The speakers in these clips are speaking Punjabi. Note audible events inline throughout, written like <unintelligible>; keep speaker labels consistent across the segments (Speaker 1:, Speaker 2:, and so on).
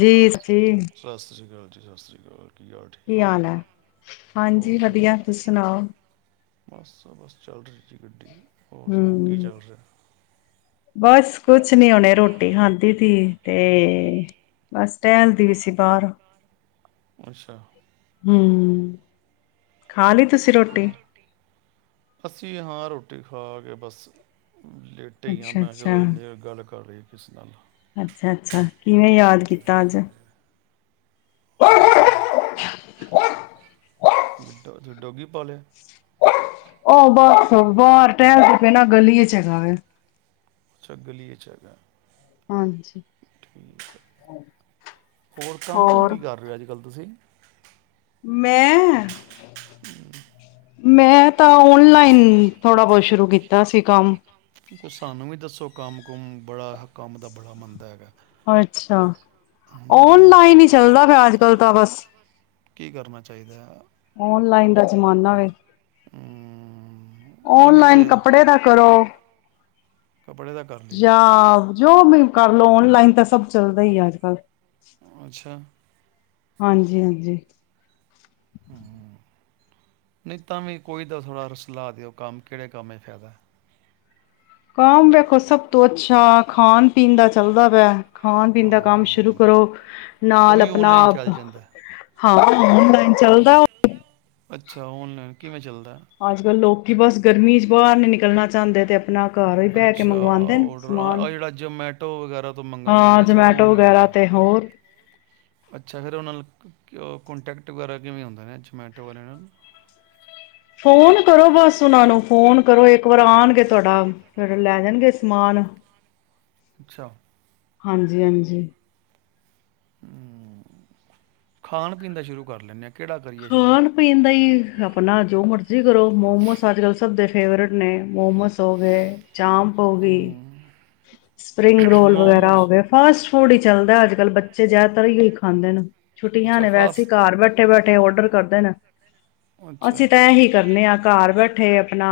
Speaker 1: ਜੀ-ਜੀ।
Speaker 2: ਸਤਿ ਸ੍ਰੀ ਅਕਾਲ ਜੀ, ਸਤਿ ਸ਼੍ਰੀ ਅਕਾਲ। ਹਾਲ ਠੀਕ
Speaker 1: ਕੀ
Speaker 2: ਹੋ
Speaker 1: ਹਾਲ ਹੈ, ਹਾਂਜੀ ਵਧੀਆ ਤੁਸੀ ਸੁਣਾਓ।
Speaker 2: ਬਸ-ਬਸ ਚੱਲ ਰਹੀ ਹੈ ਜੀ ਗੱਡੀ। ਹੋਰ ਸੁੰਨਾਔ ਕੀ
Speaker 1: ਹਮ
Speaker 2: ਚੱਲ ਰਿਹਾ?
Speaker 1: ਬਸ ਕੁਛ ਨੀ ਹਹਣੇ ਰੋਟੀ ਖਾਂਦੀ ਸੀ, ਤੇ ਬਸ ਟਹਿਲਦੀ ਪੀ ਸੀ ਬਾਹਰ ਹੂੰ।
Speaker 2: ਅੱਛਾ
Speaker 1: ਹੂੰ। ਖਾ ਲਈ ਤੁਸੀਂ ਰੋਟੀ।
Speaker 2: ਰੁਟੀ ਖਾ ਕੇ ਬਸ ਲੇਟੇ ਹੀ ਹਾਂ
Speaker 1: ਅੱਛਾ
Speaker 2: ਮੈਂ
Speaker 1: ਅੱਛਾ
Speaker 2: ਚਲੋ ਇੰਨੇ ਗੱਲ ਕਰ ਲਇਏ ਕਿਸੇ ਨਾਲ
Speaker 1: ਅੱਛਾ ਅੱਛਾ ਕਿਵੇਂ
Speaker 2: ਥੋੜ੍ਹੀ
Speaker 1: ਯਾਦ
Speaker 2: ਬਹੁਤੀ
Speaker 1: ਕੀਤਾ
Speaker 2: ਗੱਲ
Speaker 1: ਅੱਜ
Speaker 2: ਹੋਜੇ। ਹੋਰ ਸੁਣਾਔ, ਗਡੋ ਡੋਗੀ ਬੋਲ
Speaker 1: ਉਹ ਬੱਸ ਬਾਹਰ ਟਹਿਲ ਦੇ ਪਏ ਨਾ ਗਲੀ ਏਚ ਹੈਗਾ।
Speaker 2: ਅੱਛਾ, ਗਲੀ ਵਿਚ ਹੈਗਾ।
Speaker 1: ਹਾਂਜੀ
Speaker 2: ਠੀਕ ਹੈ ਕੰਮ ਕੁਮ
Speaker 1: ਹੋਰ
Speaker 2: ਕੀ ਕਰ ਰਹੇ ਹੋ ਅੱਜ ਕੱਲ੍ਹ ਤੁਸੀਂ।
Speaker 1: ਮੈਂ
Speaker 2: <unintelligible>
Speaker 1: ਮੈਂ ਤਾਂ ਓਨਲਾਈਨ ਥੋੜ੍ਹਾ ਬਹੁਤ ਸ਼ੁਰੂ ਕੀਤਾ ਸੀ ਕੰਮ
Speaker 2: ਕੁਛ ਸਾਨੂੰ ਵੀ ਦੱਸੋ ਕੰਮ ਕੁਮ ਬੜਾ ਕੰਮ ਦਾ ਬੜਾ ਮੰਨਦਾ ਹੈਗਾ।
Speaker 1: ਅੱਛਾ
Speaker 2: ਹਮ,
Speaker 1: ਓਨਲਾਈਨ ਹੀ ਚੱਲਦਾ ਪਿਆ ਅੱਜ ਕੱਲ ਤਾਂ ਬਸ
Speaker 2: ਕੀ ਕਰਨਾ ਚਾਹੀਦਾ ਹੈ
Speaker 1: ਓਨਲਾਈਨ ਦਾ ਜ਼ਮਾਨਾ ਵੇ
Speaker 2: ਹੂੰ ਉਹੀ
Speaker 1: ਓਨਲਾਈਨ
Speaker 2: ਤੇ
Speaker 1: ਕੱਪੜੇ ਦਾ ਕਰੋ।
Speaker 2: ਕੱਪੜੇ ਦਾ ਕਰ ਲਈਏ
Speaker 1: ਯਾ ਜੋ ਵੀ ਕਰ ਲਓ ਔਨਲਾਈਨ ਤਾਂ ਸਭ ਚੱਲਦਾ ਹੀ ਆ ਅੱਜ ਕੱਲ੍ਹ
Speaker 2: ਅੱਛਾ।
Speaker 1: ਹਾਂਜੀ, ਹਾਂਜੀ
Speaker 2: ਹੂੰ, ਨਹੀਂ ਤਾਂਵੀ ਕੋਈ ਤਾਂ ਸਲਾ ਦਿਓ ਕੰਮ ਕਿਹੜੇ ਕੰਮ ਚ ਫਾਇਦੇ।
Speaker 1: ਕੰਮ ਦੇਖੋ ਸਭ ਤੋਂ ਅੱਛਾ ਖਾਣ ਪੀਣ ਦਾ ਚੱਲਦਾ ਪਿਆ। ਖਾਣ ਪੀਣ ਦਾ ਕੰਮ ਸ਼ੁਰੂ
Speaker 2: ਹਾਂ
Speaker 1: ਕਰੋ
Speaker 2: ਉਹ
Speaker 1: ਨਾਲ
Speaker 2: ਵੀ
Speaker 1: ਆਪਣਾ
Speaker 2: ਔਨਲਾਈਨ
Speaker 1: ਆਪ
Speaker 2: ਚੱਲ ਜਾਂਦਾ
Speaker 1: ਹਾਂ ਚੱਲਦਾ।
Speaker 2: ਅੱਛਾ, ਔਨਲਾਈਨ ਕਿਵੇਂ ਚੱਲਦਾ।
Speaker 1: ਅੱਜ ਕੱਲ੍ਹ ਲੋਕ ਕਿ ਬਸ ਗਰਮੀ ਚ ਬਾਹਰ ਨਿਕਲਣਾ ਜਾਂਦੇ ਤੇ ਆਪਣਾ ਘਰ ਬਹਿ ਕੇ
Speaker 2: ਅੱਛਾ
Speaker 1: ਮੰਗਵਾਉਂਦੇ ਨੇ
Speaker 2: ਔਡਰ
Speaker 1: ਸਮਾਨ,
Speaker 2: ਆ ਜਿਹੜਾ ਜਮੈਟੋ ਵਗੈਰਾ ਤੋਂ ਮੰਗਵਾਉਂਦੇ
Speaker 1: ਹਾਂ
Speaker 2: ਨੇ ਅੱਛਾ
Speaker 1: ਜਮੈਟੋ
Speaker 2: ਉਹੀ
Speaker 1: ਵਗੈਰਾ
Speaker 2: ਹੁੰਦਾ
Speaker 1: ਤੇ ਹੋਰ
Speaker 2: ਅੱਛਾ ਫਿਰ ਉਹਨਾਂ ਨਾਲ ਕੋਂਟੈਕਟ ਵਗੈਰਾ ਕਿਵੇਂ ਹੁੰਦਾ ਨੇ ਜਮੈਂਟੋ ਵਾਲਿਆਂ ਨਾਲ
Speaker 1: ਫੋਨ ਕਰੋ ਬਸ ਉਹਨਾਂ ਨੂੰ ਫ਼ੋਨ ਕਰੋ ਇੱਕ ਵਾਰ ਆਣਗੇ ਤੁਹਾਡਾ ਫਿਰ ਲੈ ਜਾਣਗੇ ਸਮਾਨ
Speaker 2: ਅੱਛਾ
Speaker 1: ਹਾਂਜੀ ਹਾਂਜੀ
Speaker 2: ਹੂੰ ਖਾਣ ਪੀਣ ਦਾ ਸ਼ੁਰੂ ਕਰ ਲੈਂਦੇ ਹਾਂ ਕਿਹੜਾ ਕਰੀਏ ਸ਼ੁਰੂ
Speaker 1: ਖਾਣ ਪੀਣ ਦਾ ਹੀ ਆਪਣਾ ਜੋ ਮਰਜੀ ਕਰੋ ਮੋਮੋਸ ਅੱਜ ਕੱਲ ਸਭ ਦੇ ਫੇਵਰੇਟ ਨੇ ਮੋਮੋਸ ਹੋ ਗਏ ਚਾਂਪ ਹੋ ਗਈ,
Speaker 2: ਹੂੰ
Speaker 1: ਸਪਰਿੰਗ ਰੋਲ ਵਗੈਰਾ
Speaker 2: ਮੋਮੋਸ
Speaker 1: ਹੋ ਗਏ, ਫਾਸਟ ਫੂਡ ਹੀ ਚੱਲਦਾ ਏ ਅੱਜ ਕੱਲ੍ਹ ਬੱਚੇ ਜ਼ਿਆਦਾਤਰ ਇਹੀ ਖਾਂਦੇ ਨੇ ਛੁੱਟੀਆਂ
Speaker 2: ਅੱਛਾ
Speaker 1: ਨੇ ਵੈਸੇ
Speaker 2: ਫਾਸਟ
Speaker 1: ਘਰ ਬੈਠੇ ਬੈਠੇ ਔਡਰ ਕਰਦੇ ਨੇ
Speaker 2: ਨੇ
Speaker 1: ਅਸੀਂ ਤਾਂ
Speaker 2: ਅੱਛਾ
Speaker 1: ਇਹੀ ਕਰਨੇ ਹਾਂ ਘਰ ਬੈਠੇ ਆਪਣਾ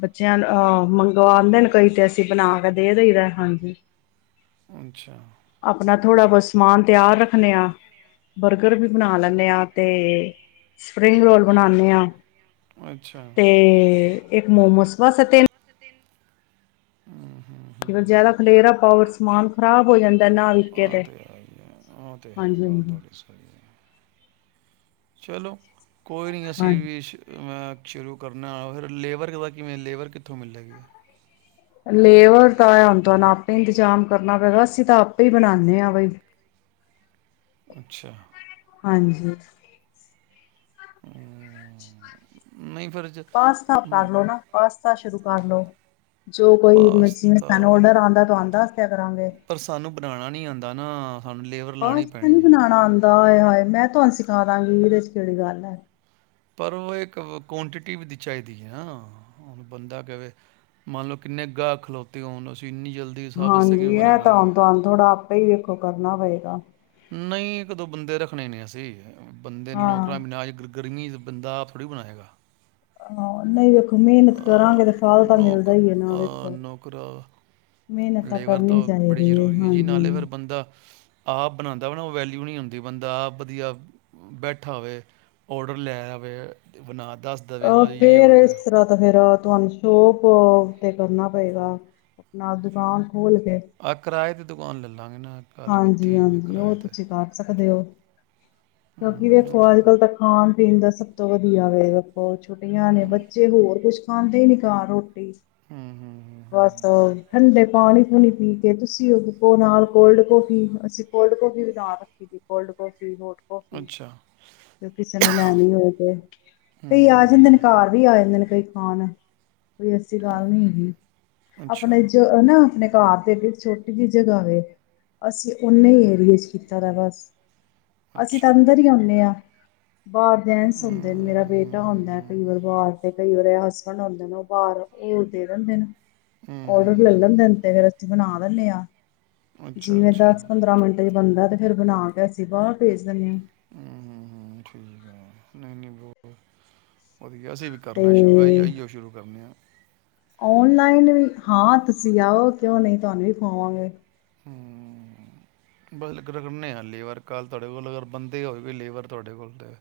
Speaker 1: ਬੱਚਿਆਂ ਅ ਮੰਗਵਾਉਂਦੇ ਨੇ ਕਈ ਤੇ ਅਸੀਂ ਬਣਾ ਕੇ ਦੇ ਦੇਈਦਾ ਹਾਂਜੀ
Speaker 2: ਅੱਛਾ
Speaker 1: ਥੋੜਾ ਬਹੁਤ ਸਮਾਨ ਤਿਆਰ ਰੱਖਣੇ ਆਾ ਬਰਗਰ ਵੀ ਬਣਾ ਲੈਂਣੇ ਹਾਂ। ਤੇ ਸਪਰਿੰਗ ਰੋਲ ਬਣਾਣੇ ਹਾਂ। <unintelligible>
Speaker 2: ਅੱਛਾ
Speaker 1: ਤੇ ਇੱਕ ਮੋਮੋਸ ਬਸ ਅਤੇ
Speaker 2: ਹਮ
Speaker 1: ਜਿਆਦਾ ਖਲੇਰਾ ਪਾਵ ਸਮਾਨ ਖ਼ਰਾਬ ਹੋ ਜਾਂਦਾ ਨਾ, ਵਿਕੇ
Speaker 2: ਆਹ
Speaker 1: ਤੇ
Speaker 2: ਹੈ ਹੀ ਹੈ ਆਹ ਤੇ ਹੈ
Speaker 1: ਹਾਂਜੀ
Speaker 2: ਗੱਲ
Speaker 1: ਹਾਂਜੀ
Speaker 2: ਤੁਹਾਡੀ ਸਹੀ ਹੈ ਚਲੋ ਕੋਈ ਨਹੀਂ ਅਸੀਂ
Speaker 1: ਹਾਂਜੀ
Speaker 2: ਵੀ ਮੈਂ ਸ਼ੁਰੂ ਕਰਨਾ ਫਿਰ, ਲੇਬਰ ਕਿਵੇਂ ਲੇਬਰ ਕਿੱਥੋਂ ਮਿਲਲੇਗੀ ਹੈ
Speaker 1: ਲੇਬਰ ਤਾਂ ਹੈ ਹੁਣ ਤੁਹਾਨੂੰ ਆਪੇ ਇੰਤਜ਼ਾਮ ਕਰਨਾ ਪਏਗਾ, ਅਸੀਂ ਤਾਂ ਆਪੇ ਹੀ ਬਣਾਉਂਦੇ ਹਾਂ ਬਈ
Speaker 2: ਅੱਛਾ
Speaker 1: ਹਾਂਜੀ
Speaker 2: <unintelligible> ਨਹੀਂ ਫਿਰ ਜ-
Speaker 1: ਪਾਸਤਾ
Speaker 2: ਮ,
Speaker 1: ਕਰਲੋ ਨਾ ਪਾਸਤਾ <unintelligible> ਸ਼ੁਰੂ ਕਰ ਲਓ ਜੋ ਕੋਈ
Speaker 2: ਪਾਸਤਾ
Speaker 1: ਸਾਨੂੰ ਆਰਡਰ ਆਉਂਦਾ ਤਾਂ ਆਉਂਦਾ ਕਰਾਂਗੇ
Speaker 2: ਪਰ ਸਾਨੂੰ ਬਣਾਉਣਾ ਨਹੀਂ
Speaker 1: <unintelligible>
Speaker 2: ਆਉਂਦਾ ਨਾ ਸਾਨੂੰ ਲੇਬਰ ਲਾਣੀ ਪੈਣੀ ਹੈ
Speaker 1: ਬਣਾਉਣਾ ਆਉਂਦਾ ਆਏ -ਹਾਏ ਮੈਂ ਤੁਹਾਨੂੰ ਸਿਖਾ ਦਾਂਗੀ ਇਹਦੇ ਚ' ਕਿਹੜੀ ਗੱਲ ਹੈ
Speaker 2: ਪਰ ਉਹ ਇੱਕ ਕੁਆਂਟਿਟੀ ਵੀ ਚਾਹੀਦੀ ਹੈ ਨਾ, ਬੰਦਾ ਕਵੇ ਮੰਨ ਲਓ ਕਿੰਨੇ ਗਾਹਕ ਖਲੋਤੇ ਹੋਣ ਇੰਨੀ ਜਲਦੀ ਸਭ ਵਾਸਤੇ ਕਿਵੇਂ
Speaker 1: ਹਾਂਜੀ, ਇਹ ਤਾਂ
Speaker 2: ਬਣਾਵਾਂਗੇ
Speaker 1: ਹੁਣ ਤੁਹਾਨੂੰ ਥੋੜਾ ਆਪੇ ਹੀ ਵੇਖੋ ਕਰਨਾ ਪਏ ਅੱਛਾ
Speaker 2: ਨਹੀਂ, ਇੱਕ -ਦੋ ਬੰਦੇ ਰੱਖਣੇ ਨੇ ਅਸੀਂ ਬੰਦੇ ਨੌਕਰਾ
Speaker 1: ਹਾਂ
Speaker 2: <unintelligible> ਗਰਮੀਚ ਬੰਦਾ ਆਪ ਥੋੜ੍ਹੀ ਬਣਾਏਗਾ।
Speaker 1: ਹਾਂ, ਨਹੀਂ ਵੇਖੋ ਮਿਹਨਤ ਕਰਾਂਗੇ ਤੇ
Speaker 2: ਅਹ
Speaker 1: ਫਲ ਤਾਂ ਮਿਲਦਾ
Speaker 2: ਨੌਕਰ
Speaker 1: ਹੀ ਹੈ ਨਾ
Speaker 2: ਅਹ
Speaker 1: ਵੇਖੋ,
Speaker 2: ਨੌਕਰ
Speaker 1: ਮਿਹਨਤ ਤਾਂ
Speaker 2: ਲੇਬਰ
Speaker 1: ਕਰਨੀ
Speaker 2: ਬੜੀ
Speaker 1: ਚਾਹੀਦੀ ਹੈ
Speaker 2: ਜ਼ਰੂਰੀ ਜੀ
Speaker 1: ਹਾਂਜੀ
Speaker 2: ਦਾ ਮੈ ਨਾ ਉਹ ਵੈਲਿਊ ਨਹੀਂ ਆਉਦੀ, ਬੰਦਾ ਵਧੀਆ ਬੈਠਾ ਹੋਵੇ ਔਡਰ ਲੈ ਆਵੇ ਬਣਾ ਦੱਸ ਦਵੇ
Speaker 1: ਆਹ
Speaker 2: ਹਾਂ ਜੀ ਇਹ
Speaker 1: ਫੇਰ
Speaker 2: ਆਰਡਰ
Speaker 1: ਇਸ
Speaker 2: ਹੈ
Speaker 1: ਤਰ੍ਹਾਂ ਦਾ ਫਿਰ ਤੁਹਾਨੂੰ ਸ਼ੋਪ ਤੇ ਕਰਨਾ ਪਏਗਾ, ਆਪਣਾ ਦੁਕਾਨ ਖੋਲ ਕੇ
Speaker 2: ਆਹ ਕਿਰਾਏ ਤੇ ਦਵਾਨ ਲੈ ਲ
Speaker 1: ਹਾਂਜੀ, ਹਾਂਜੀ ਉਹ ਤੁਸੀਂ ਕਰ ਸਕਦੇ ਹੋ <unintelligible> ਕਿਉਂਕਿ,
Speaker 2: ਹੂੰ ਉਹ
Speaker 1: ਵੇਖੋ ਅੱਜ
Speaker 2: ਤੇ-
Speaker 1: -ਕੱਲ ਤਾਂ ਖਾਣ ਪੀਣ ਦਾ ਸਭ ਵਧੀਆ ਵੇ ਤੇ, ਛੁਟੀਆਂ ਨੇ ਬੱਚੇ ਹੋਰ ਕੁਛ ਖਾਂਦੇ ਹੀ ਨੀ ਘਾਰੋ
Speaker 2: ਹੂੰ ਹੂੰ ਹੂੰ, ਹੂੰ,
Speaker 1: ਬਸ
Speaker 2: ਹੂੰ।
Speaker 1: ਠੰਡੇ ਪਾਣੀ ਪਾਣੀ ਪੀ ਕੇ ਤੁਸੀਂ ਉਹੋ ਨਾਲ ਕੋਲਡ ਕੋਫ਼ੀ ਅਸੀਂ ਕੋਲਡ ਕੌਫ਼ੀ ਬਣਾ ਰੱਖੀ ਜੀ, ਕੋਲਡ ਕੋਫ਼ੀ, ਹੋਟ- ਕੋਫ਼ੀ
Speaker 2: ਅੱਛਾ
Speaker 1: ਜੇ ਕਿਸੇ ਨੇ ਲੈਣੀ ਹੋ ਤੇ, ਕਈ
Speaker 2: ਹੂੰ
Speaker 1: ਆ
Speaker 2: ਹੂੰ
Speaker 1: ਜਾਂਦੇ ਨੇ
Speaker 2: ਹੂੰ
Speaker 1: ਘਰ ਵੀ ਆ ਜਾਂਦੇ ਨੇ ਕਈ ਹਾਨੇ ਕੋਈ ਐਸੀ ਗੱਲ ਨਹੀ ਹੈਗੀ।
Speaker 2: ਅੱਛਾ
Speaker 1: ਆਪਣੇ ਜੋ ਨਾ ਆਪਣੇ ਘਰ ਦੇ ਅੱਗੇ ਛੋਟੀ ਜਿਹੀ ਜਗ੍ਹਾ ਵੇ ਅਸੀਂ ਉਨੇ ਈ ਏਰੀਏ ਚ' ਕੀਤਾ ਦਾ ਬਸ ਅਸੀਂ ਤਾਂ
Speaker 2: ਅੱਛਾ
Speaker 1: ਅੰਦਰ ਹੀ
Speaker 2: ਹੂੰ
Speaker 1: ਆਉਦੇ ਹਾਂ ਬਾਹਰ ਜੈਂਟਸ ਹੁੰਦੇ ਮੇਰਾ
Speaker 2: ਹੂੰ
Speaker 1: ਬੇਟਾ
Speaker 2: ਹੂੰ
Speaker 1: ਹੁੰਦਾ ਕਈ
Speaker 2: ਹੂੰ।
Speaker 1: ਵਾਰ ਬਾਹਰ ਕਈ ਵਾਰ ਹਸਬੈਂਡ ਹੁੰਦੇ ਨੇ ਉਹ ਬਾਹਰ ਇਹ ਦੇ ਦੰਦੇ ਨੇ
Speaker 2: ਹੂੰ ਹੂੰ
Speaker 1: ਔਡਰ
Speaker 2: ਹੂੰ
Speaker 1: ਲੈਂਦੇ ਨੇ
Speaker 2: ਹੂੰ।
Speaker 1: ਤੇ ਫਿਰ ਅਸੀਂ ਬਣਾ ਬਣਿਆ
Speaker 2: ਅੱਛਾ
Speaker 1: ਜਿਵੇਂ
Speaker 2: ਅੱਛਾ
Speaker 1: ਦੱਸ
Speaker 2: ਹੂੰ
Speaker 1: ਪੰਦਰਾਂ ਮਿੰਟ ਚ'ਬਣਦਾ ਤੇ ਫਿਰ ਬਣਾ ਕੇ ਅਸੀ ਬਾਹਰ ਭੇਜ ਦਿਨੇ ਆ
Speaker 2: ਹੂੰ ਹੋਰ ਉਹਦੀ ਅਸੀਂ ਵੀ ਕਰਨਾ ਸ਼ੁਰੂ ਆ ਆਈਓ ਸ਼ੁਰੂ ਕਰਨੇ ਆ
Speaker 1: ਓਨਲਾਈਨ ਵੀ ਹਾਂ ਤੁਸੀਂ ਆਓ ਕਿਉਂ ਨਹੀਂ ਤੁਹਾਨੂੰ ਵੀ ਖਾਵਾਂਗੇ
Speaker 2: ਹਮ ਬਸ ਲਗੇ ਪਏ ਲੇਵਰ ਕੱਲ੍ਹ ਤੁਹਾਡੇ ਕੋਲ ਅਗਰ ਬੰਦੇ ਹੋਏਗੀ ਲੇਵਰ ਤੁਹਾਡੇ ਕੋਲ ਤਾਂ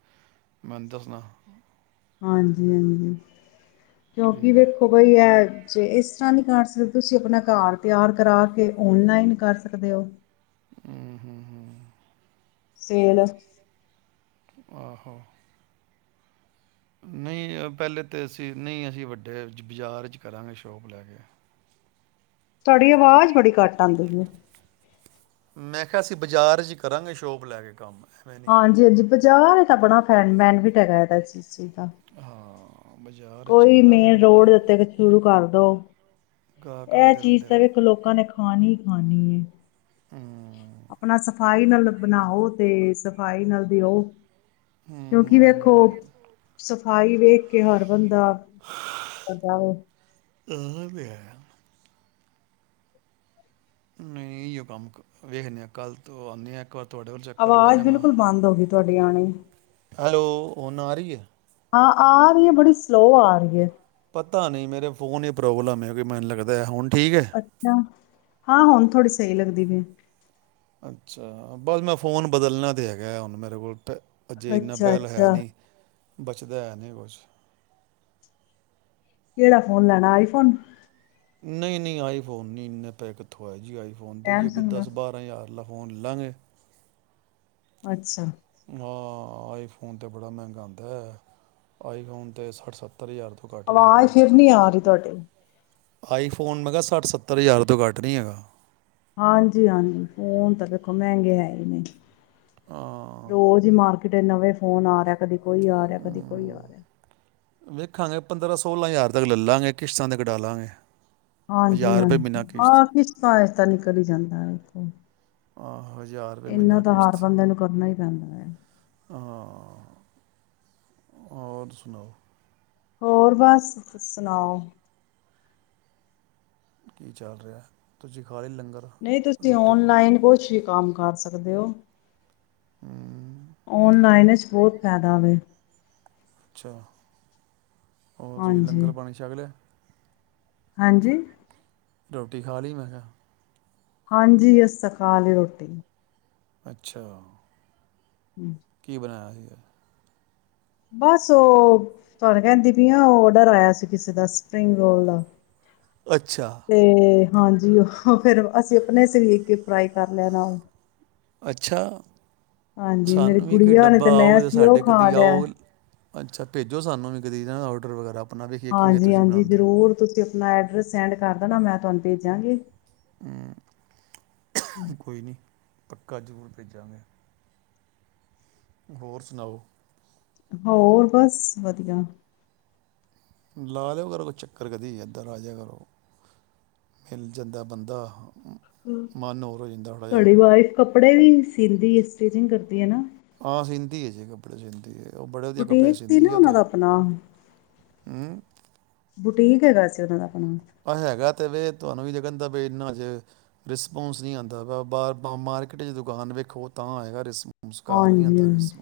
Speaker 2: ਮੈਨੂੰ ਦੱਸਨਾ
Speaker 1: ਹਾਂਜੀ ਹਾਂਜੀ ਕਿਉਂਕਿ
Speaker 2: ਠੀਕ ਹੈ
Speaker 1: ਵੇਖੋ ਬਈ ਆ ਜੇ ਇਸ ਤੁਸੀਂ ਆਪਣਾ ਘਰ ਤਿਆਰ ਕਰਾ ਕੇ ਓਨਲਾਈਨ ਕਰ ਸਕਦੇ ਹੋ
Speaker 2: ਹੂੰ ਹੂੰ ਹੂੰ
Speaker 1: ਸੇਲ
Speaker 2: ਆਹੋ ਨਹੀਂ ਪਹਿਲੇ ਤਾਂ ਅਸੀਂ ਨਹੀਂ ਅਸੀਂ ਵੱਡੇ ਬਾਜ਼ਾਰ 'ਚ ਕਰਾਂਗੇ ਸ਼ੋਪ ਲੈ ਕੇ
Speaker 1: ਤੁਹਾਡੀ ਆਵਾਜ਼ ਬੜੀ ਘੱਟ ਆਉਂਦੀ ਹੈ।
Speaker 2: ਮੈਂ ਕਿਹਾ ਅਸੀਂ ਬਾਜ਼ਾਰ ਚ ਕਰਾਂਗੇ ਸ਼ੋਪ ਲੈ ਕੇ ਕੰਮ ਐਵੇਂ ਨਹੀਂ
Speaker 1: ਹਾਂਜੀ ਹਾਂਜੀ ਬਾਜ਼ਾਰ ਤਾਂ ਬੜਾ <unintelligible> ਤਾ
Speaker 2: ਹਾਂ ਬਾਜ਼ਾਰ 'ਚ ਹੀ
Speaker 1: ਕੋਈ ਮੇਨ
Speaker 2: ਕਰਾਂਗੇ
Speaker 1: ਰੋਡ ਉਤੇ ਸ਼ੁਰੂ ਕਰ ਦੋ
Speaker 2: ਗਾਹਕ
Speaker 1: ਇਹ
Speaker 2: ਆਂਦੇ
Speaker 1: ਚੀਜ਼
Speaker 2: ਰਹਿੰਦੇ ਨਾ
Speaker 1: ਵੇਖੋ ਲੋਕਾਂ ਨੇ ਖਾਣ ਹੀ ਖਾਣੀ
Speaker 2: ਹੂੰ
Speaker 1: ਆਪਣਾ ਸਫ਼ਾਈ ਨਾਲ ਬਣਾਓ ਤੇ ਸਫ਼ਾਈ ਨਾਲ ਦਿਓ ਕਿਉਂਕਿ
Speaker 2: ਹੂੰ ਹੂੰ
Speaker 1: ਵੇਖੋ
Speaker 2: ਹੂੰ।
Speaker 1: ਸਫਾਈ ਵੇਖ ਕੇ ਹਰ ਬੰਦਾ <unintelligible>
Speaker 2: ਇਹ ਵੀ ਹੈ ਨਹੀਂ ਇਓ ਕੰਮ ਵੇਖਦੇ ਆ ਕੱਲ ਤੋਂ ਆਉਂਦੇ ਆ ਇੱਕ ਵਾਰ ਤੁਹਾਡੇ ਕੋਲ ਚੱਕਰ ਲਾ
Speaker 1: ਆਵਾਜ਼
Speaker 2: ਜਾਵਾਂਗਾ
Speaker 1: ਬਿਲਕੁਲ ਬੰਦ ਹੋ ਗਈ ਤੁਹਾਡੀ <unintelligible>
Speaker 2: ਹੈਲੋ ਹੁਣ ਆ ਰਹੀ ਹੈ
Speaker 1: ਹਾਂ ਆ ਰਹੀ ਹੈ ਬੜੀ ਸਲੋਅ ਆ ਰਹੀ ਹੈ
Speaker 2: ਪਤਾ ਨੀ ਮੇਰੇ ਫੋਨ ਹੀ ਪ੍ਰੋਬਲਮ ਹੈ ਕਿ ਮੈਨੂੰ ਲੱਗਦਾ ਹੁਣ ਠੀਕ ਹੈ
Speaker 1: ਅੱਛਾ ਹਾਂ ਹੁਣ ਥੋੜੀ ਸਹੀ ਲੱਗਦੀ ਪਈ
Speaker 2: ਅੱਛਾ ਬਸ ਮੈਂ ਫੋਨ ਬਦਲਣਾ ਤਾਂ ਹੈਗਾ ਹੁਣ ਮੇਰੇ ਕੋਲ ਅਜੇ ਇੰਨਾ ਬਹਿਲ ਹੈ
Speaker 1: ਅੱਛਾ-ਅੱਛਾ
Speaker 2: ਨਹੀਂ ਬਚਦਾ ਐ ਨਹੀਂ ਕੁਛ
Speaker 1: ਕਿਹੜਾ ਫੋਨ ਲੈਣਾ ਆਈਫ਼ੋਨ
Speaker 2: ਨਹੀਂ ਨਹੀਂ ਆਈਫੋਨ ਨੀ ਇੰਨੇ ਪੈ ਕਿੱਥੋਂ ਆਏ ਜੀ <unintelligible>
Speaker 1: ਸੈਮਸੰਗ ਦਾ
Speaker 2: ਦਸ ਬਾਰ੍ਹਾਂ ਹਜ਼ਾਰ ਫੋਨ ਲੇ ਲਂਗੇ
Speaker 1: ਅੱਛਾ
Speaker 2: ਹਾਂ ਆਈਫੋਨ ਤੇ ਬੜਾ ਮਹਿੰਗਾ ਆਦਾ ਹੈ। ਆਈਫੋਨ ਤਾਂ ਸੱਠ ਸੱਤਰ ਹਜ਼ਾਰ ਤੋਂ ਘੱਟ ਨਹੀਂ ਹੈਗਾ
Speaker 1: ਆਵਾਜ਼ ਫਿਰ ਨਹੀਂ ਆ ਰਹੀ। ਤੁਹਾਡੀ
Speaker 2: ਆਈਫੋਨ, ਮੈਂ ਕਿਹਾ ਸੱਠ-ਸੱਤਰ ਹਜ਼ਾਰ ਤੋਂ ਘੱਟ ਨਹੀਂ ਹੈਗਾ।
Speaker 1: ਹਾਂਜੀ-ਹਾਂਜੀ ਫੋਨ ਤਾਂ ਦੇਖੋ, ਮਹਿੰਗੇ ਹੈ ਹੀ ਨੇ।
Speaker 2: ਹਾਂ
Speaker 1: ਰੋਜ਼ ਹੀ ਮਾਰ- -ਕੀਤੇ ਨਵੇਂ ਫੋਨ ਆ ਰਿਹਾ, ਕਦੀ ਕੋਈ ਆ ਰਿਹਾ, ਕਦੀ ਕੋਈ ਆ
Speaker 2: ਹਮ,
Speaker 1: ਰਿਹਾ।
Speaker 2: ਵੇਖਾਂਗੇ, ਪੰਦਰਾਂ-ਸੋਲਾਂ ਹਜ਼ਾਰ ਤੱਕ ਲੈ ਲਾਂਗੇ, ਕਿਸ਼ਤਾਂ ਤੇ ਕਢਾਲਾਂਗੇ।
Speaker 1: ਹਾਂਜੀ-ਹਾਂਜੀ ਆਹ ਕਿਸ਼ਤਾਂ ਇਹ ਤਾਂ ਨਿਕਲ ਹੀ ਜਾਂਦਾ।
Speaker 2: ਆਹ <unintelligible> ਹਜ਼ਾਰ ਰੁਪਏ
Speaker 1: ਇੰਨਾ
Speaker 2: ਮਹੀਨਾ
Speaker 1: ਤਾਂ ਹਰ
Speaker 2: ਕਿਸ਼ਤ,
Speaker 1: ਬੰਦੇ ਨੂੰ ਕਰਨਾ ਹੀ ਪੈਂਦਾ ਹੈ।
Speaker 2: ਹਾਂ। ਹੋਰ ਸੁਣਾਓ।
Speaker 1: ਹੋਰ ਬਸ, ਸੁਣਾਓ।
Speaker 2: ਕੀ ਚੱਲ ਰਿਹਾ ਤੁਸੀ
Speaker 1: ਨਹੀਂ, ਤੁਸੀਂ ਔਨਲਾਈਨ ਕੁਛ ਵੀ ਕੰਮ ਕਰ ਸਕਦੇ ਹੋ। ਸਕਦੇ ਓ।
Speaker 2: ਹੂੰ
Speaker 1: ਵਿੱਚ ਬਹੁਤ ਫਾਇਦਾ ਵਾ।
Speaker 2: ਅੱਛਾ। ਹੋਰ, ਤੁਸੀਂ ਲੰਗਰ
Speaker 1: ਹਾਂਜੀ
Speaker 2: ਪਾਣੀ ਛਕ ਲਿਆ।
Speaker 1: ਹਾਂਜੀ।
Speaker 2: ਰੋਟੀ ਖਾ ਲਈ, ਮੈਂ ਕਿਹਾ,
Speaker 1: ਹਾਂਜੀ, ਅਸੀਂ ਤਾਂ ਖਾ ਲਈ ਰੋਟੀ।
Speaker 2: ਅੱਛਾ।
Speaker 1: ਹੂੰ
Speaker 2: ਕੀ ਬਣਾਇਆ ਸੀਗਾ।
Speaker 1: ਬਸ ਉਹ ਤੁਹਾਨੂੰ ਕਹਿੰਦੀ ਪਈ ਆ ਆਰਡਰ ਆਇਆ ਸੀ ਕਿਸੇ ਦਾ ਸਪਰਿੰਗ ਰੋਲ ਦਾ।
Speaker 2: ਅੱਛਾ।
Speaker 1: ਤੇ ਹਾਂਜੀ, ਉਹ ਫਿਰ ਅਸੀਂ ਆਪਣੇ ਅਸੇ ਵੀ ਸੇ ਵੀ ਇੱਕ-ਇੱਕ ਫਰਾਈ ਕਰ ਲਿਆ ਨਾਲ।
Speaker 2: ਅੱਛਾ।
Speaker 1: ਹਾਂਜੀ, ਮੇਰੀ
Speaker 2: ਸਾਨੂੰ ਵੀ ਕੋਈ
Speaker 1: ਗੁੜੀਆ ਨੇ
Speaker 2: ਡੱਬਾ
Speaker 1: ਤੇ ਮੈਂ
Speaker 2: ਆਓਗੇ ਤਾਂ
Speaker 1: ਅਸੀ ਉਹ
Speaker 2: ਸਾਡੇ
Speaker 1: ਖਾ
Speaker 2: ਕਦੀ
Speaker 1: ਲਿਆ।
Speaker 2: ਆਓ ਅੱਛਾ ਭੇਜੋ ਸਾਨੂੰ ਵੀ ਕਦੀ ਇਹ ਨਾ ਆਰਡਰ ਵਗੈਰਾ। ਆਪਣਾ ਵੇਖੀਏ ਕਿਵੇਂ ਤੁਸੀਂ
Speaker 1: ਹਾਂਜੀ-ਹਾਂਜੀ,
Speaker 2: ਬਣਾਉਂਦੇ ਹੋ
Speaker 1: ਜ਼ਰੂਰ ਤੁਸੀਂ- ਆਪਣਾ ਐਡਰੈਸ ਸੈਂਡ ਕਰ ਦੇਣਾ ਮੈਂ ਤੁਹਾਨੂੰ ਭੇਜਾਂਗੀ।
Speaker 2: ਕੋਈ ਨਹੀਂ। ਪੱਕਾ ਜ਼ਰੂਰ ਭੇਜਾਗੇ। ਹੋਰ ਸੁਣਾਓ।
Speaker 1: ਹੋਰ, ਬਸ ਵਧੀਆ।
Speaker 2: ਲਾ ਲਿਆ ਕਰੋ ਕੋਈ ਚੱਕਰ ਕਦੀ ਇਧਰ ਆ ਜਾਇਆ ਕਰੋ ਮਿਲ ਜਾਂਦਾ ਬੰਦਾ। ਮ-
Speaker 1: ਹਮ
Speaker 2: ਮਨ ਹੋਰ ਹੋ ਜਾਂਦਾ ਥੋੜ੍ਹਾ ਜਿਹਾ
Speaker 1: ਤੁਹਾਡੀ ਵਾਈਫ ਕੱਪੜੇ ਵੀ ਸੀਂਦੀ ਏ। ਸਟੀਚਿੰਗ ਕਰਦੀ ਹੈ ਨਾ।
Speaker 2: ਹਾਂ ਸਿਂਦੀ ਹੈ ਜੀ ਕੱਪੜੇ ਸਿਂਦੀ ਹੈ। ਉਹ ਬੜੇ ਵਧੀਆ ਕਪੜੇ
Speaker 1: ਬੁਟੀਕ ਸੀ
Speaker 2: ਸੀਂਦੀ
Speaker 1: ਨਾ
Speaker 2: ਹੈ ਉਹ
Speaker 1: ਉਹਨਾਂ
Speaker 2: ਤੇ,
Speaker 1: ਦਾ ਆਪਣਾ
Speaker 2: ਹਮ
Speaker 1: ਟੀਕ ਹੈਗਾ ਸੀ ਉਹਨਾਂ ਦਾ। ਆਪਣਾ
Speaker 2: ਹਾਂ ਹੈਗਾ। ਤੇ ਵੀ ਤੁਹਾਨੂੰ ਵੀ ਨਹੀਂ ਕਹਿੰਦਾ ਪਿਆ ਇੰਨਾ ਹਜੇ ਰਿਸਪੋਂਸ ਨਹੀਂ ਆਉਂਦਾ ਵਾ ਬਾਹਰ ਬ ਮਾਰਕੀਟ ਚ ਦੁਕਾਨ ਵੇਖੋ ਤਾਂ ਆਇਗਾ ਰਿਸਪੋਂ
Speaker 1: ਹਾਂਜੀ-ਹਾਂਜੀ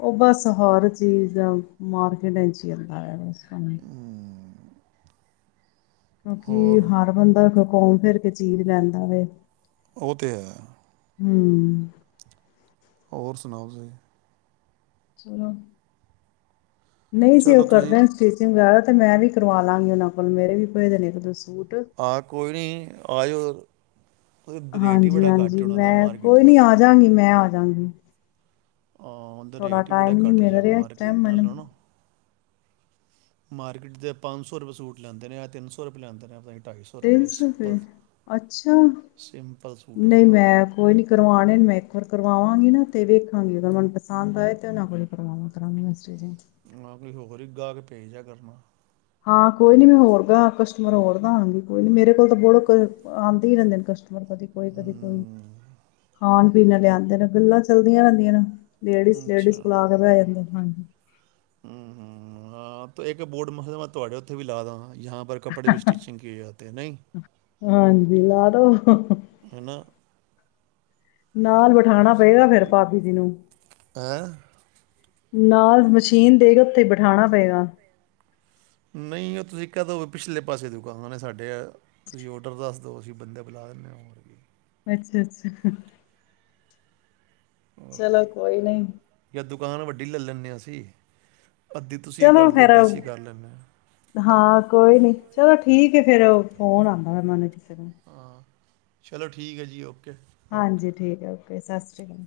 Speaker 1: ਉਹ ਬਸ ਹਾਰ ਚੀਜ਼ ਮਾਰਕੀਟ ਇਚ ਹੀ ਆਂਦਾ ਬਸ। <unintelligible> ਕਿਉਂਕਿ
Speaker 2: ਹੋਰ
Speaker 1: ਹਰ ਬੰਦਾ ਘੁੰਮ ਫਿਰ ਕੇ ਚੀਜ਼ ਲੈਂਦਾ ਵੇ।
Speaker 2: ਉਹ ਤੇ ਹੈ।
Speaker 1: ਹਮ
Speaker 2: ਹੋਰ ਸੁਣਾਓ ਤੁਸੀਂ
Speaker 1: ਚੱਲੋ ਨਹੀਂ ਜੀ ਉਹ
Speaker 2: ਚਲੋ ਤੁਸੀਂ
Speaker 1: ਕਰਦੈ ਸਟਿਚਿੰਗ <unintelligible> ਤੇ ਮੈਂ ਵੀ ਕਰਵਾ ਲਾਂਗੀ ਉਹਨਾਂ ਕੋਲ ਮੇਰੇ ਵੀ ਪਏ ਦੇ ਨੇ ਇੱਕ ਦੋ ਸੂ
Speaker 2: ਹਾਂ ਕੋਈ ਨੀ ਆ ਜਾਓ। <unintelligible>
Speaker 1: ਹਾਂਜੀ-ਹਾਂਜੀ ਮੈਂ
Speaker 2: ਮਾਰਕੀਟ
Speaker 1: ਕੋਈ ਨੀ
Speaker 2: ਨਾਲੋਂ
Speaker 1: ਆ ਜਾਗੀ ਮੈਂ ਆ ਜਾਂਗੀ।
Speaker 2: ਹਾਂ ਉਹਦਾ
Speaker 1: ਥੋੜ੍ਹਾ
Speaker 2: ਰੇਟ ਹੀ ਬੜਾ
Speaker 1: ਟਾਈਮ ਨਹੀਂ
Speaker 2: ਘੱਟ
Speaker 1: ਮਿਲ
Speaker 2: ਜਿਹਾ
Speaker 1: ਰਿਹਾ ਇਸ ਟਾਈਮ
Speaker 2: ਮਾਰਕੀਟ
Speaker 1: ਮੈਨੂੰ
Speaker 2: ਨਾਲੋਂ ਨਾ। ਮਾਰਕੀਟ ਦੇ ਪੰਜ ਸੌ ਰੁਪਏ ਸੂਟ ਲੈਂਦੇ ਨੇ, ਏ ਤਿੰਨ ਸੌ ਰੁਪਏ ਲੈਂਦੇ ਨੇ ਆਪਣੇ।
Speaker 1: ਤਿੰਨ ਸੌ ਰੁਪਏ, ਅੱਛਾ,
Speaker 2: ਸਿੰਪਲ ਸੂਟ ਦਾ
Speaker 1: ਨਹੀਂ ਮੈਂ
Speaker 2: ਹਾਂ
Speaker 1: ਕੋਈ ਨੀ ਕਰਵਾਣੇ ਮੈਂ ਇੱਕ ਵਾਰ ਕਰਵਾਵਾਂਗੀ ਨਾ ਤੇ ਵੇਖਾਂਗੀ, ਐ ਪਸੰਦ ਆਏ ਤੇ ਉਹਨਾਂ ਕੋਲ ਕਰਵਾਵਾਂ ਕਰਾਂਗੀ ਮੈਂ ਸੂਟ।
Speaker 2: ਮੈਂ ਕੋਈ ਹੋਰ ਹੀ ਗਾਹਕ ਭੇਜ ਦਿਆ ਕਰਨਾ।
Speaker 1: ਹਾਂ ਕੋਈ ਨੀ ਮੈਂ ਹੋਰ ਗਾਹਕ ਕਟਮਰ ਹੋਰ ਤਾਂ ਆਉਣਗੇ, ਕੋਈ ਨੀ ਮੇਰੇ ਕੋਲ ਤਾਂ ਬੁੜ ਕੇ ਆਂਦੇ ਹੀ ਰੇਨਦੇ ਨੇ ਕਸਟ ਕਦੀ ਕੋਈ, ਕਦੀ ਕੋਈ,
Speaker 2: ਹੂੰ
Speaker 1: ਖਾਣ ਬੀ ਇਨ੍ਹਾਂ ਲਿਆਂਦੇ ਨ, ਗੱਲਾਂ ਚੱਲਦੀਆਂ ਰਹਿੰਦੀਆਂ ਨੇ ਲੇਡੀਸ -ਲੇਡੀਸ ਕੋਲ ਆ ਕੇ ਬਹਿ ਜਾਂਦੇ। ਹਾਂਜੀ।
Speaker 2: ਹਮ -ਹਮ ਹਾਂ ਤੇ ਇੱਕ ਬੋਡ, ਮਸ ਮੈਂ ਤੁਹਾਡੇ ਉੱਥੇ ਵੀ ਲਾ ਦਾਂਗਾ। ਯਾਂ ਪਰ ਕੱਪੜੇ ਵੀ ਸਟੀਿਚਿੰਗ ਕੀਏ ਜਾਤੇ ਨਹੀਂ,
Speaker 1: ਹਾਂਜੀ ਲਾ ਦੋ
Speaker 2: ਹੈ ਨਾ।
Speaker 1: ਨਾਲ ਬਿਠਾਣਾ
Speaker 2: ਤੁਸੀਂ
Speaker 1: ਪਏਗਾ, ਫਿਰ
Speaker 2: ਕੋਈ
Speaker 1: ਭਾਭੀ ਜੀ ਨੂੰ।
Speaker 2: ਹੈਂ
Speaker 1: ਨਾਲ ਮਸ਼ੀਨ ਦੇ ਕੇ ਉੱਥੇ ਬਿਠਾਣਾ ਪਏਗਾ।
Speaker 2: ਨਹੀਂ ਉਹ ਤੁਸੀਂ ਕਹਿ ਦਓ ਪਿਛਲੇ ਪਾਸੇ ਦੁਕਾਨ ਹੈ ਸਾਡੇ ਆ, ਤੁਸੀਂ ਔਡਰ ਦੱਸ ਦਿਉ ਅਸੀਂ ਬੰਦੇ ਬੁਲਾ ਦਿੰਦੇ ਹੋਰ ਵੀ
Speaker 1: ਅੱਛਾ- ਅੱਛਾ।
Speaker 2: ਹੋਰ ਕੀ
Speaker 1: ਚਲੋ ਕੋਈ ਨ
Speaker 2: ਜਾਂ ਦੁਕਾਨ ਵੱਢੀ ਲੈਲਿਨੇ ਆ ਅਸੀਂ। ਅੱਧੀ ਤੁਸੀਂ
Speaker 1: ਚਲੋ
Speaker 2: ਕਰ ਲਓ
Speaker 1: ਫੇਰ
Speaker 2: ਅੱਧੀ ਅਸੀਂ ਕਰ ਲੈਂਦੇ ਹਾਂ
Speaker 1: ਹਾਂ ਕੋਈ ਨੀ, ਚਲੋ ਠੀਕ ਏ ਫੇਰ। ਫੋਨ ਆਉਂਦਾ ਵ ਮਨੂੰ ਕਿਸੇ ਦਾ।
Speaker 2: ਹਾਂ ਚਲੋ ਠੀਕ ਹੈ, ਜੀ ਓਕੇ। ਓਕੇ
Speaker 1: ਹਾਂਜੀ, ਠੀਕ ਹੈ ਓਕੇ ਸਤਿ ਸ਼੍ਰੀ ਅਕਾਲ।